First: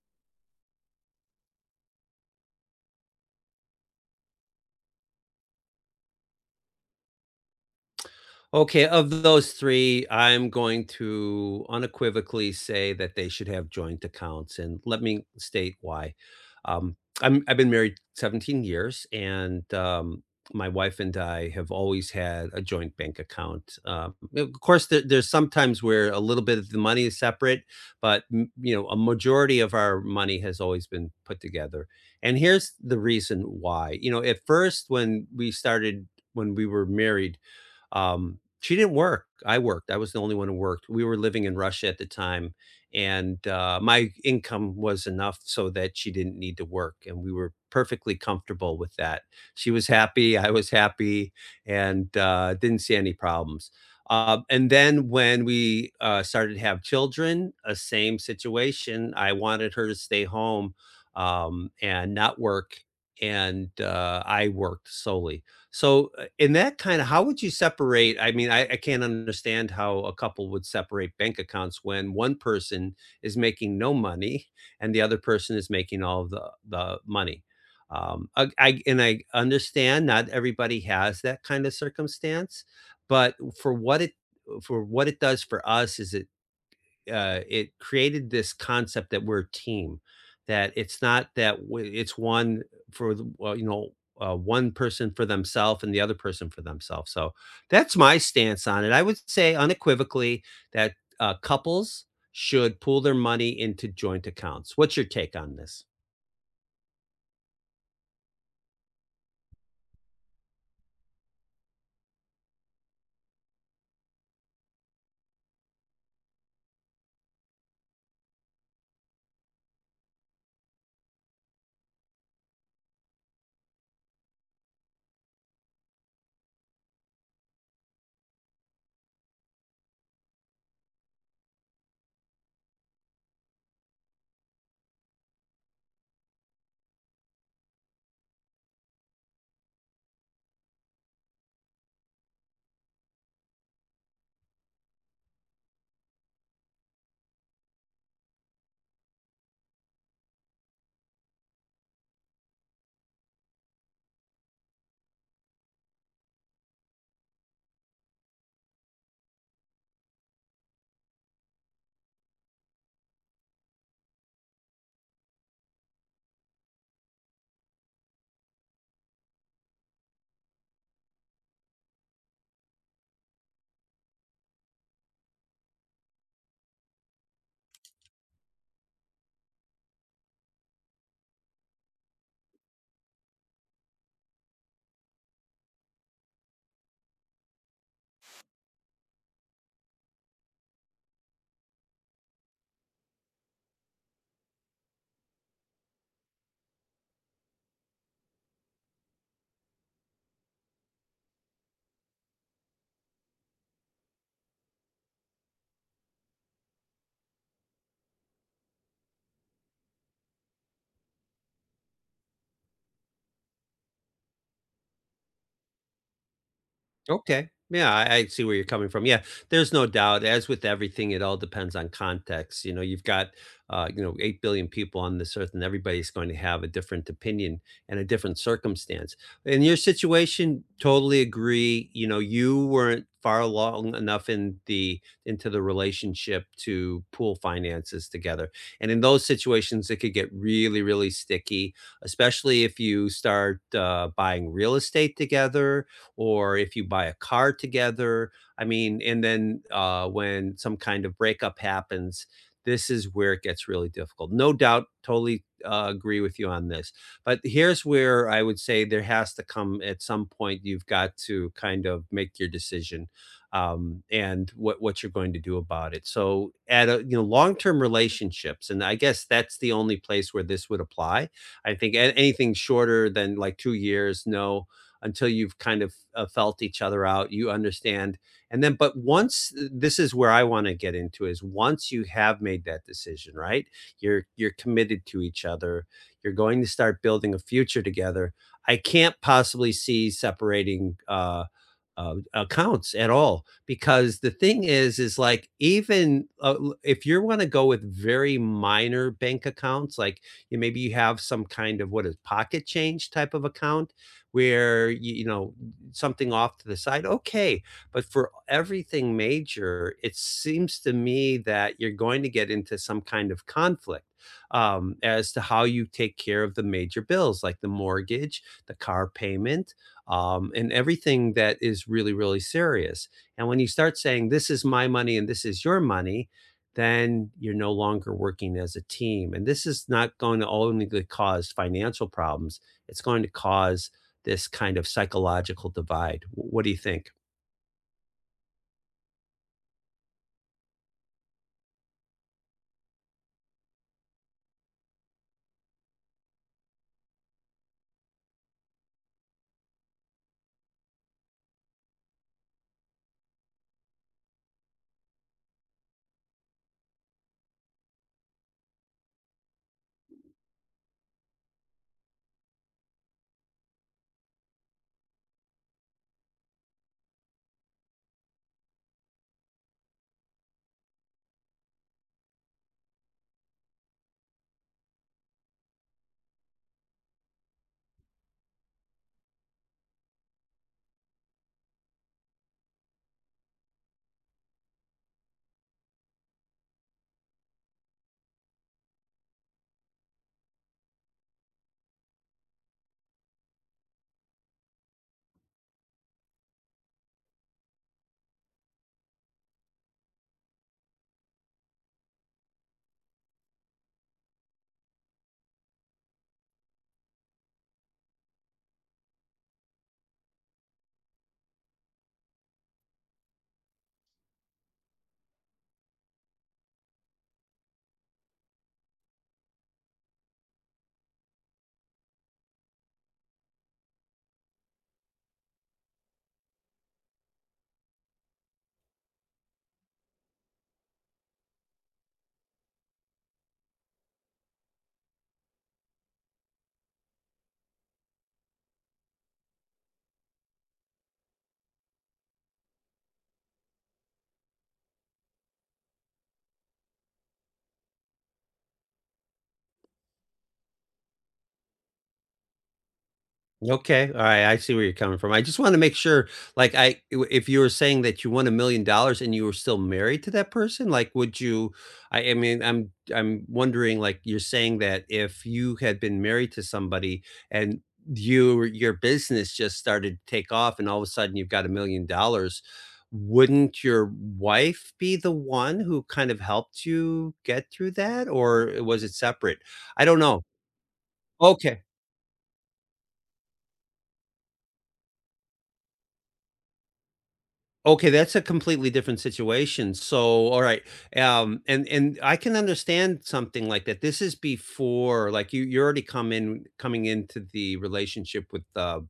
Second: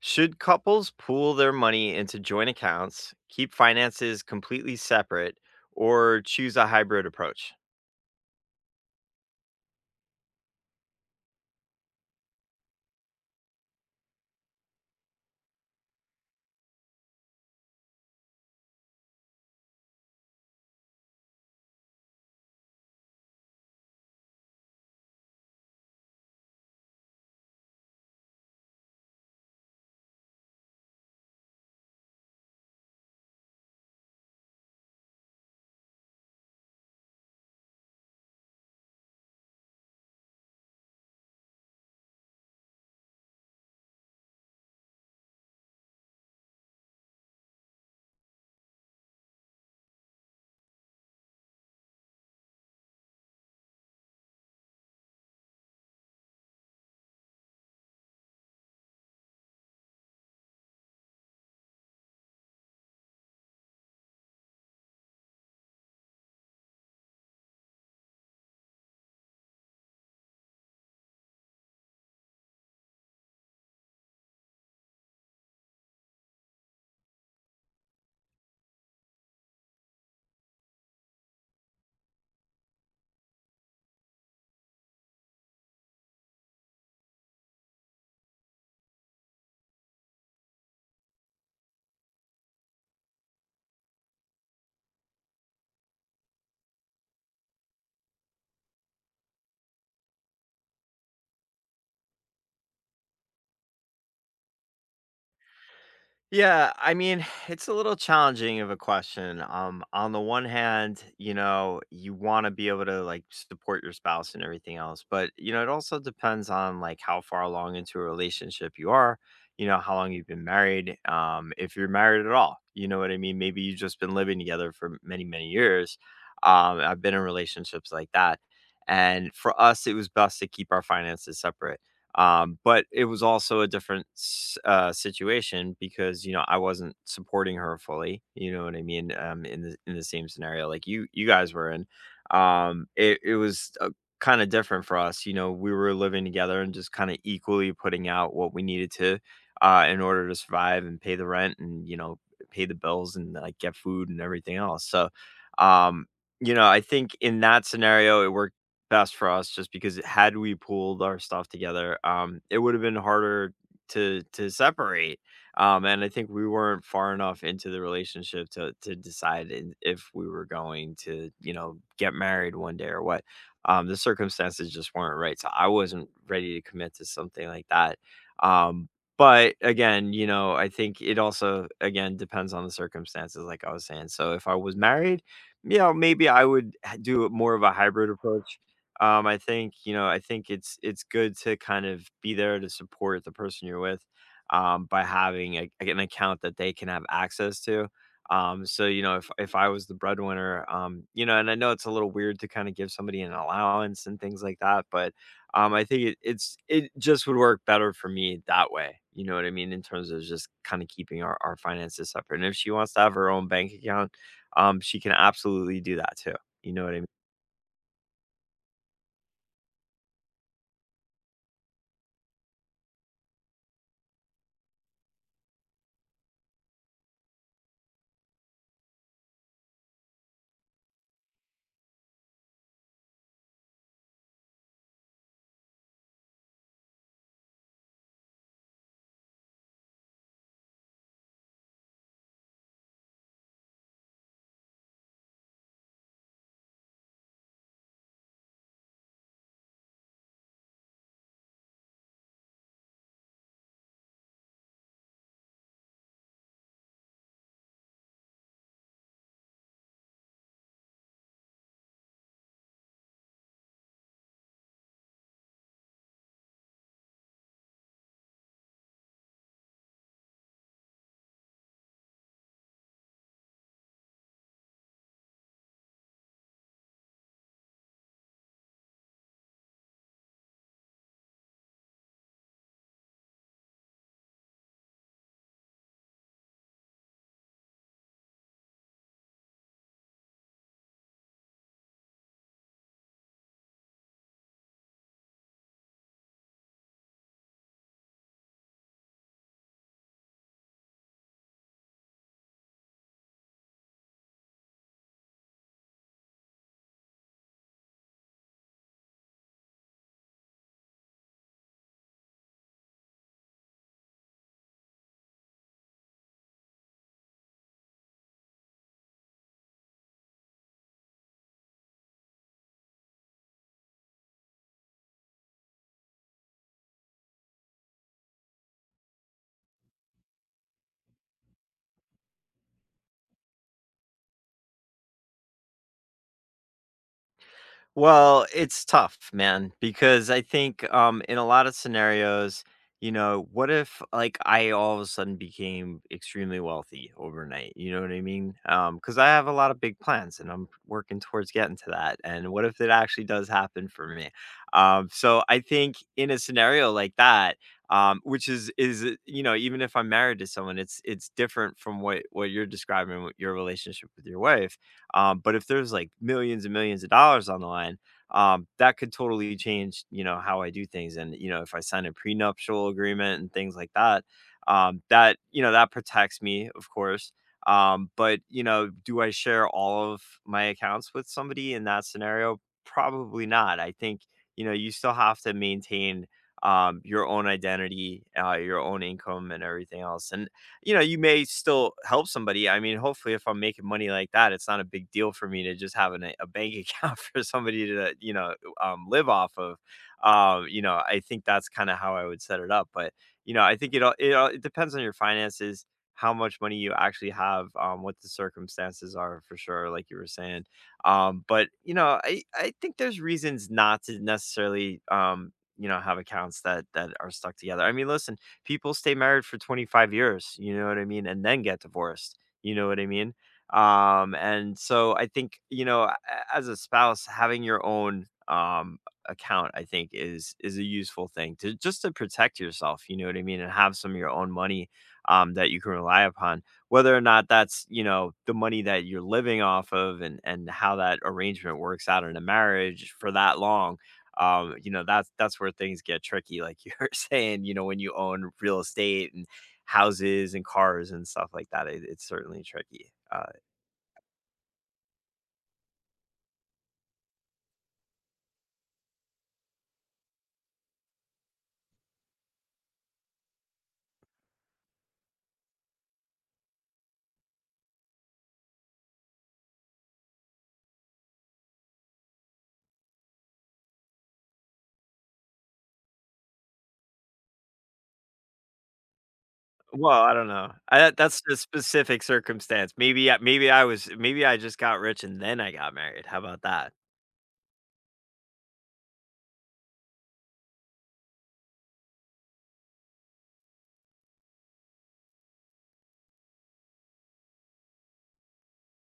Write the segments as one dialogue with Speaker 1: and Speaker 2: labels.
Speaker 1: Should couples pool their money into joint accounts, keep finances completely separate, or choose a hybrid approach?
Speaker 2: Okay, of those 3, I'm going to unequivocally say that they should have joint accounts, and let me state why. Um, I've been married 17 years, and my wife and I have always had a joint bank account. Of course, there's sometimes where a little bit of the money is separate, but, m a majority of our money has always been put together, and here's the reason why. At first, when we were married, she didn't work. I worked. I was the only one who worked. We were living in Russia at the time, and my income was enough so that she didn't need to work, and we were perfectly comfortable with that. She was happy. I was happy, and didn't see any problems. And then when we started to have children, a same situation. I wanted her to stay home and not work, and I worked solely. So, in that kind of how would you separate? I mean, I can't understand how a couple would separate bank accounts when one person is making no money and the other person is making all the money. I and I understand not everybody has that kind of circumstance, but for what it for what it does for us is it, it created this concept that we're a team, that it's not that it's one well, one person for themselves and the other person for themselves. So that's my stance on it. I would say unequivocally that couples should pool their money into joint accounts. What's your take on this?
Speaker 1: Yeah, I mean, it's a little challenging of a question. On the one hand, you know, you want to be able to like support your spouse and everything else, but you know, it also depends on like how far along into a relationship you are, you know, how long you've been married, if you're married at all. You know what I mean? Maybe you've just been living together for many, many years. I've been in relationships like that. And for us, it was best to keep our finances separate, but it was also a different s situation because, you know, I wasn't supporting her fully, you know what I mean, in the same scenario like you guys were in. It was, kinda different for us, you know, we were living together and just kinda equally putting out what we needed to, in order to survive and pay the rent and, you know, pay the bills and, like, get food and everything else, so, um, you know, I think in that scenario, it worked best for us just because had we pulled our stuff together, it would have been harder to separate. And I think we weren't far enough into the relationship to decide if we were going to, you know, get married one day or what. The circumstances just weren't right, so I wasn't ready to commit to something like that. Um, but again, you know, I think it also again depends on the circumstances, like I was saying. So if I was married, you know, maybe I would do more of a hybrid approach. I think, you know, I think it's good to kind of be there to support the person you're with, by having an account that they can have access to. So you know, if I was the breadwinner, you know, and I know it's a little weird to kind of give somebody an allowance and things like that, but I think it just would work better for me that way. You know what I mean? In terms of just kind of keeping our finances separate. And if she wants to have her own bank account, she can absolutely do that too. You know what I mean?
Speaker 2: Okay. Yeah, I see where you're coming from. Yeah, there's no doubt. As with everything, it all depends on context. You know, you've got, 8 billion people on this earth, and everybody's going to have a different opinion and a different circumstance. In your situation, totally agree. You know, you weren't far along enough in the into the relationship to pool finances together. And in those situations, it could get really, really sticky, especially if you start buying real estate together or if you buy a car together. I mean, and then when some kind of breakup happens, this is where it gets really difficult. No doubt, totally agree with you on this. But here's where I would say there has to come at some point, you've got to kind of make your decision, and what you're going to do about it. So at a, you know, long-term relationships, and I guess that's the only place where this would apply. I think anything shorter than like 2 years, no, until you've kind of felt each other out, you understand. And then, but once this is where I want to get into, is once you have made that decision, right, you're committed to each other, you're going to start building a future together. I can't possibly see separating accounts at all, because the thing is like, even if you want to go with very minor bank accounts, like you, maybe you have some kind of what is pocket change type of account where you know something off to the side. Okay. But for everything major, it seems to me that you're going to get into some kind of conflict, as to how you take care of the major bills, like the mortgage, the car payment, and everything that is really, really serious. And when you start saying, this is my money and this is your money, then you're no longer working as a team, and this is not going to only cause financial problems, it's going to cause this kind of psychological divide. What do you think?
Speaker 1: Well, it's tough, man, because I think in a lot of scenarios, you know, what if like I all of a sudden became extremely wealthy overnight? You know what I mean? Because I have a lot of big plans and I'm working towards getting to that. And what if it actually does happen for me? So I think in a scenario like that, which is you know, even if I'm married to someone, it's different from what you're describing with your relationship with your wife. But if there's like millions and millions of dollars on the line, that could totally change, you know, how I do things. And, you know, if I sign a prenuptial agreement and things like that, that, you know, that protects me, of course. But, you know, do I share all of my accounts with somebody in that scenario? Probably not. I think, you know, you still have to maintain your own identity, your own income, and everything else. And you know, you may still help somebody. I mean, hopefully, if I'm making money like that, it's not a big deal for me to just have a bank account for somebody to, you know, live off of. You know, I think that's kind of how I would set it up. But you know, I think it all it, all, it depends on your finances, how much money you actually have, what the circumstances are for sure, like you were saying. But you know, I think there's reasons not to necessarily you know have accounts that are stuck together. I mean, listen, people stay married for 25 years, you know what I mean, and then get divorced, you know what I mean? And so I think, you know, as a spouse, having your own account, I think is a useful thing to just to protect yourself, you know what I mean, and have some of your own money that you can rely upon, whether or not that's you know the money that you're living off of, and how that arrangement works out in a marriage for that long. You know, that's where things get tricky, like you're saying, you know, when you own real estate and houses and cars and stuff like that, it's certainly tricky.
Speaker 2: Okay, all right, I see where you're coming from. I just wanna make sure, like, I if you were saying that you won $1,000,000 and you were still married to that person, like, would you I mean, I'm wondering, like, you're saying that if you had been married to somebody and your business just started to take off and all of a sudden you've got $1,000,000, wouldn't your wife be the one who kind of helped you get through that, or was it separate? I don't
Speaker 1: Well, I
Speaker 2: know.
Speaker 1: don't know. That's a
Speaker 2: Okay.
Speaker 1: specific circumstance. Maybe, maybe I was, maybe I just got rich and then I got married. How about that?
Speaker 2: Okay, that's a completely different situation. So, all right, and I can understand something like that. This is before, like you're already coming into the relationship with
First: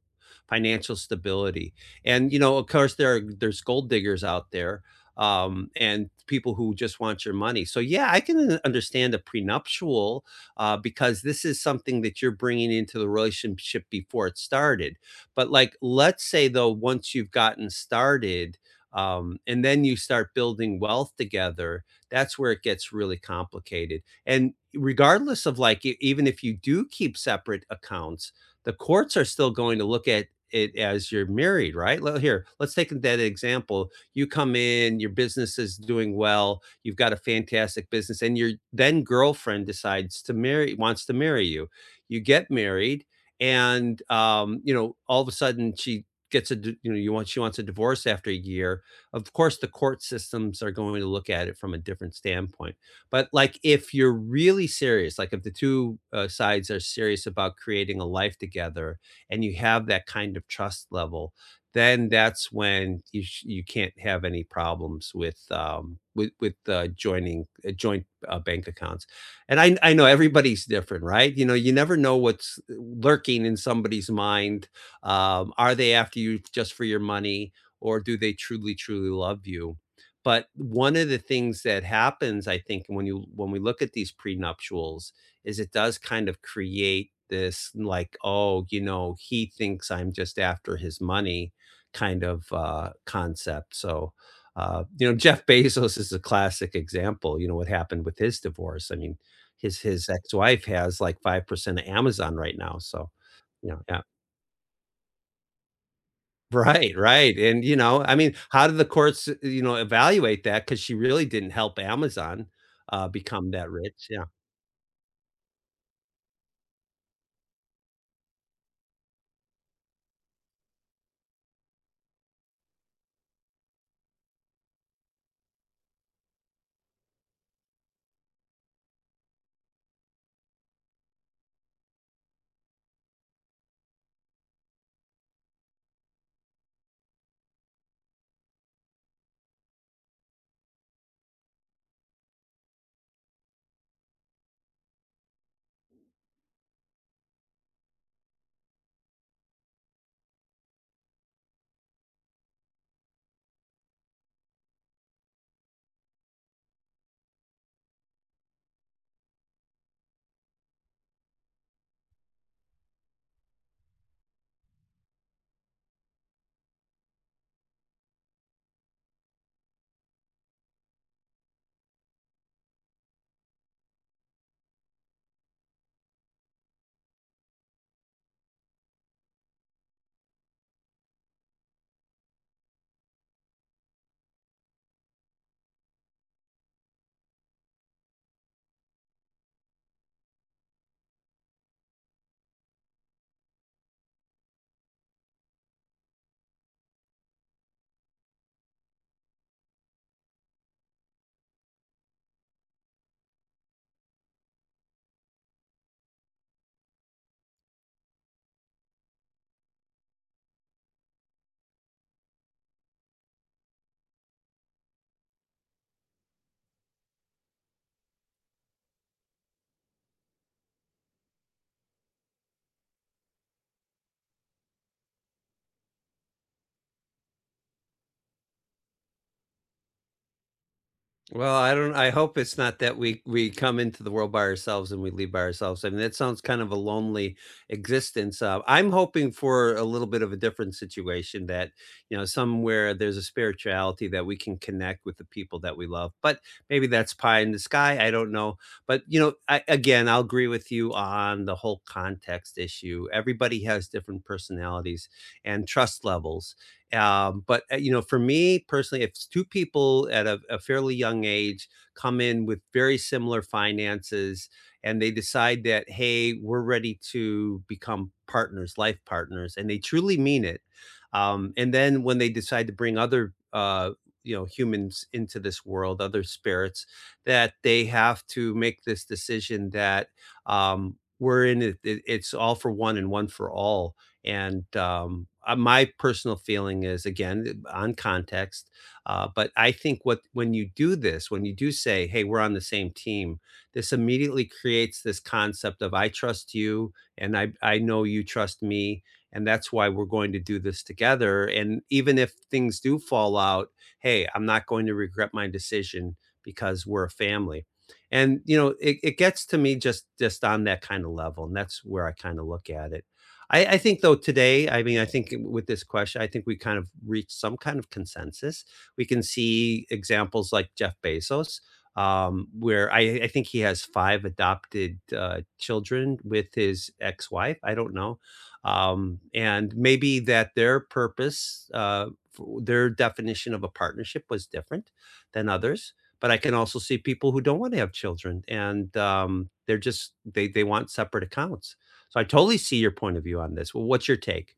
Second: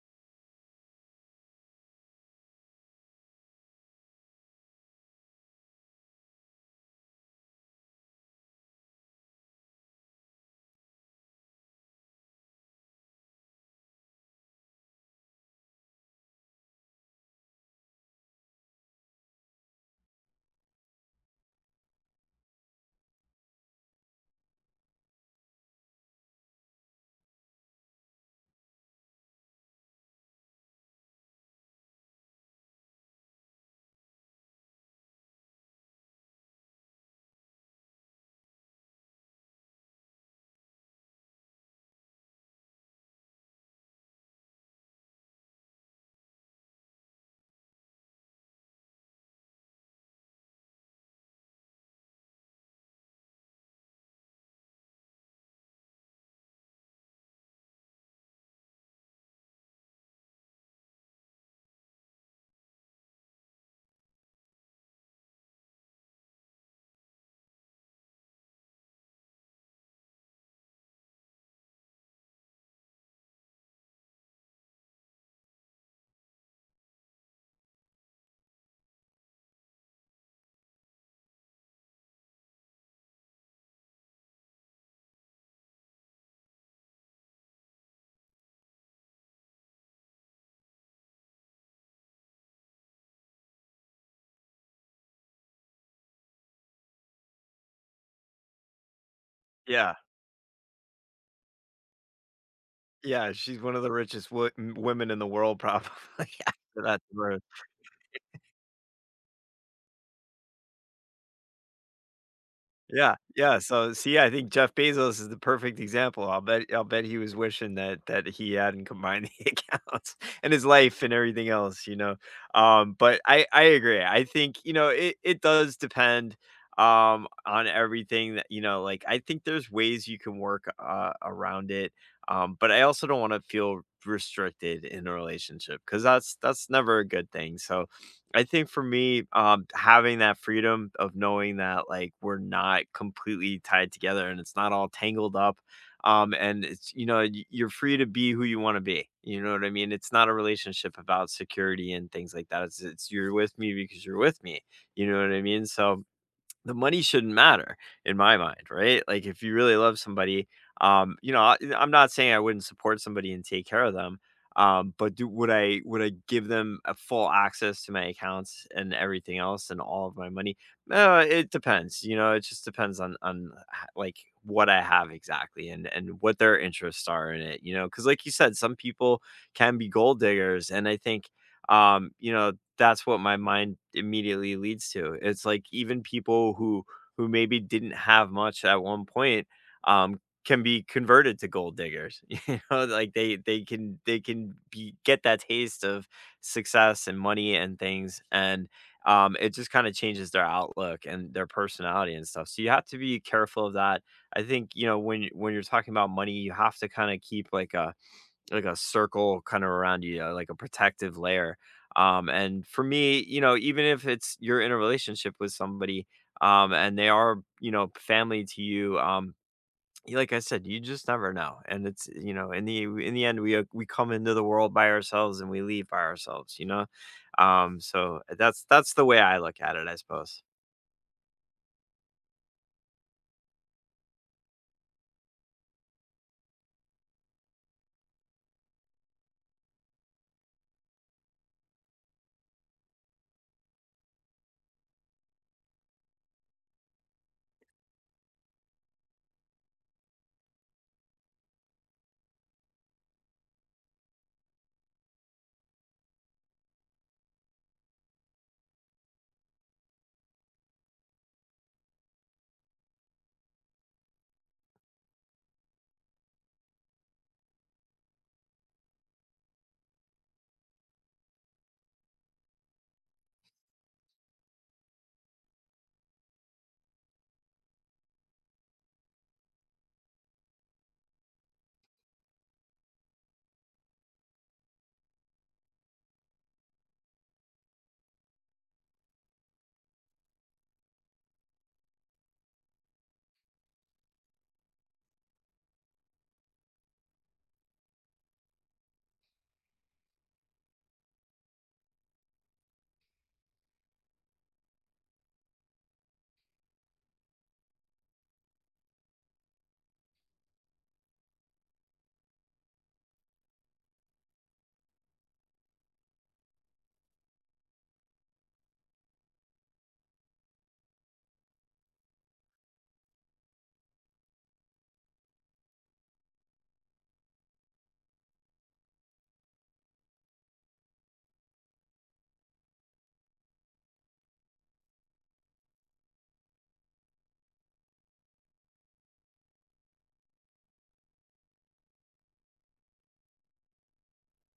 Speaker 2: financial stability, and of course, there's gold diggers out there, and people who just want your money. So, yeah, I can understand a prenuptial, because this is something that you're bringing into the relationship before it started. But, like, let's say though, once you've gotten started, and then you start building wealth together, that's where it gets really complicated. And regardless of even if you do keep separate accounts, the courts are still going to look at it as you're married, right? Here, let's take that example. You come in, your business is doing well, you've got a fantastic business, and your then girlfriend decides to marry wants to marry you. You get married, and, all of a sudden she you want she wants a divorce after a year. Of course, the court systems are going to look at it from a different standpoint. But, like, if you're really serious, like if the two sides are serious about creating a life together and you have that kind of trust level, then that's when you you can't have any problems with joining, joint, bank accounts. And I know everybody's different, right? You know, you never know what's lurking in somebody's mind. Are they after you just for your money? Or do they truly truly love you? But one of the things that happens, I think, when you, when we look at these prenuptials, is it does kind of create this, like, oh, you know, he thinks I'm just after his money kind of concept. So, Jeff Bezos is a classic example. You know what happened with his divorce. I mean, his
Speaker 1: Yeah,
Speaker 2: his ex-wife has like 5% of Amazon right now. so
Speaker 1: yeah. She's
Speaker 2: you
Speaker 1: one of the
Speaker 2: know
Speaker 1: richest women in the world, probably. After
Speaker 2: Right,
Speaker 1: that,
Speaker 2: right. And, I mean, how did the courts, evaluate that? Because she really didn't help Amazon,
Speaker 1: yeah,
Speaker 2: become
Speaker 1: yeah,
Speaker 2: that
Speaker 1: so
Speaker 2: rich.
Speaker 1: see, I think Jeff Bezos is the perfect example. I'll bet he was wishing that he hadn't combined the accounts and his life and everything else, you know? But I agree. I think, you know, it does depend, on everything that you know, like, I think there's ways you can work, around it, but I also don't wanna feel restricted in a relationship because that's never a good thing, so, I think for me, having that freedom of knowing that like we're not completely tied together and it's not all tangled up. And it's you know, you're free to be who you want to be. You know what I mean? It's not a relationship about security and things like that. It's you're with me because you're with me. You know what I mean? So the money shouldn't matter in my mind, right? Like if you really love somebody, you know, I'm not saying I wouldn't support somebody and take care of them, but would I give them a full access to my accounts and everything else and all of my money? It depends. You know, it just depends on like what I have exactly and what their interests are in it. You know, because like you said, some people can be gold diggers, and I think you know that's what my mind immediately leads to. It's like even people who maybe didn't have much at one point can be converted to gold diggers. You know, like they can be get that taste of success and money and things, and it just kind of changes their outlook and their personality and stuff. So you have to be careful of that. I think you know when you're talking about money, you have to kind of keep like a circle kind of around you, like a protective layer. And for me, you know, even if it's you're in a relationship with somebody, and they are, you know, family to you, like I said, you just never know. And it's, you know, in the end, we come into the world by ourselves and we leave by ourselves, you know. So that's the way I look at it, I suppose.
Speaker 2: Well, I hope it's not that we come into the world by ourselves and we leave by ourselves. I mean, that sounds kind of a lonely existence. I'm hoping for a little bit of a different situation that, somewhere there's a spirituality that we can connect with the people that we love. But maybe that's pie in the sky. I don't know. But, again, I'll agree with you on the whole context issue. Everybody has different personalities and trust levels. But, for me personally, if two people at a fairly young age come in with very similar finances and they decide that, hey, we're ready to become partners, life partners, and they truly mean it. And then when they decide to bring other, humans into this world, other spirits, that they have to make this decision that, we're in it, it's all for one and one for all. And, my personal feeling is again on context, but I think what when you do this, when you do say, "Hey, we're on the same team," this immediately creates this concept of, "I trust you, and I know you trust me." And that's why we're going to do this together. And even if things do fall out, hey, I'm not going to regret my decision because we're a family. And, it gets to me, just on that kind of level. And that's where I kind of look at it. I think though today, I mean, I think, with this question, I think we kind of reached some kind of consensus. We can see examples like Jeff Bezos, where I think he has five adopted children with his ex-wife. I don't know, and maybe that their purpose, for their definition of a partnership was different than others. But I can also see people who don't want to have children, and, they're just they want separate accounts. So I totally see your point of view on this. Well, what's your take?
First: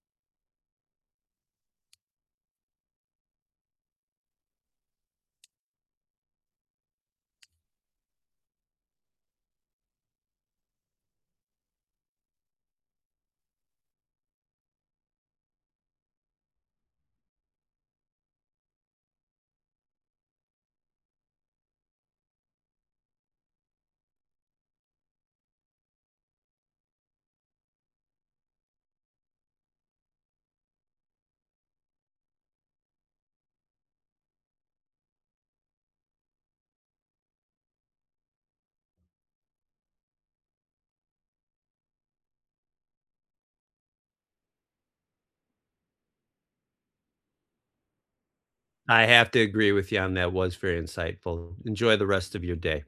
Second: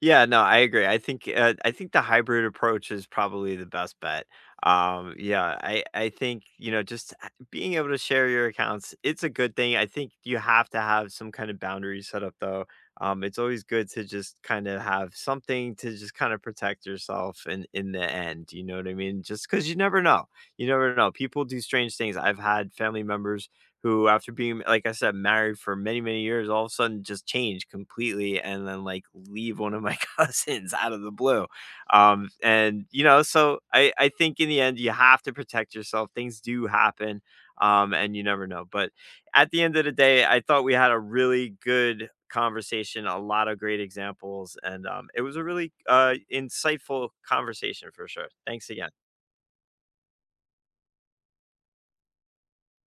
Speaker 1: Yeah, no, I agree. I think the hybrid approach is probably the best bet. Yeah, I think you know just being able to share your accounts, it's a good thing. I think you have to have some kind of boundary set up though. It's always good to just kind of have something to just kind of protect yourself in the end. You know what I mean? Just because you never know, you never know. People do strange things. I've had family members who after being like I said, married for many, many years, all of a sudden just change completely and then like leave one of my cousins out of the blue. And you know, so I think in the end you have to protect yourself. Things do happen. And you never know. But at the end of the day, I thought we had a really good conversation, a lot of great examples, and it was a really insightful conversation for sure. Thanks again.
Speaker 2: I have to agree with you on that was very insightful. Enjoy the rest of your day.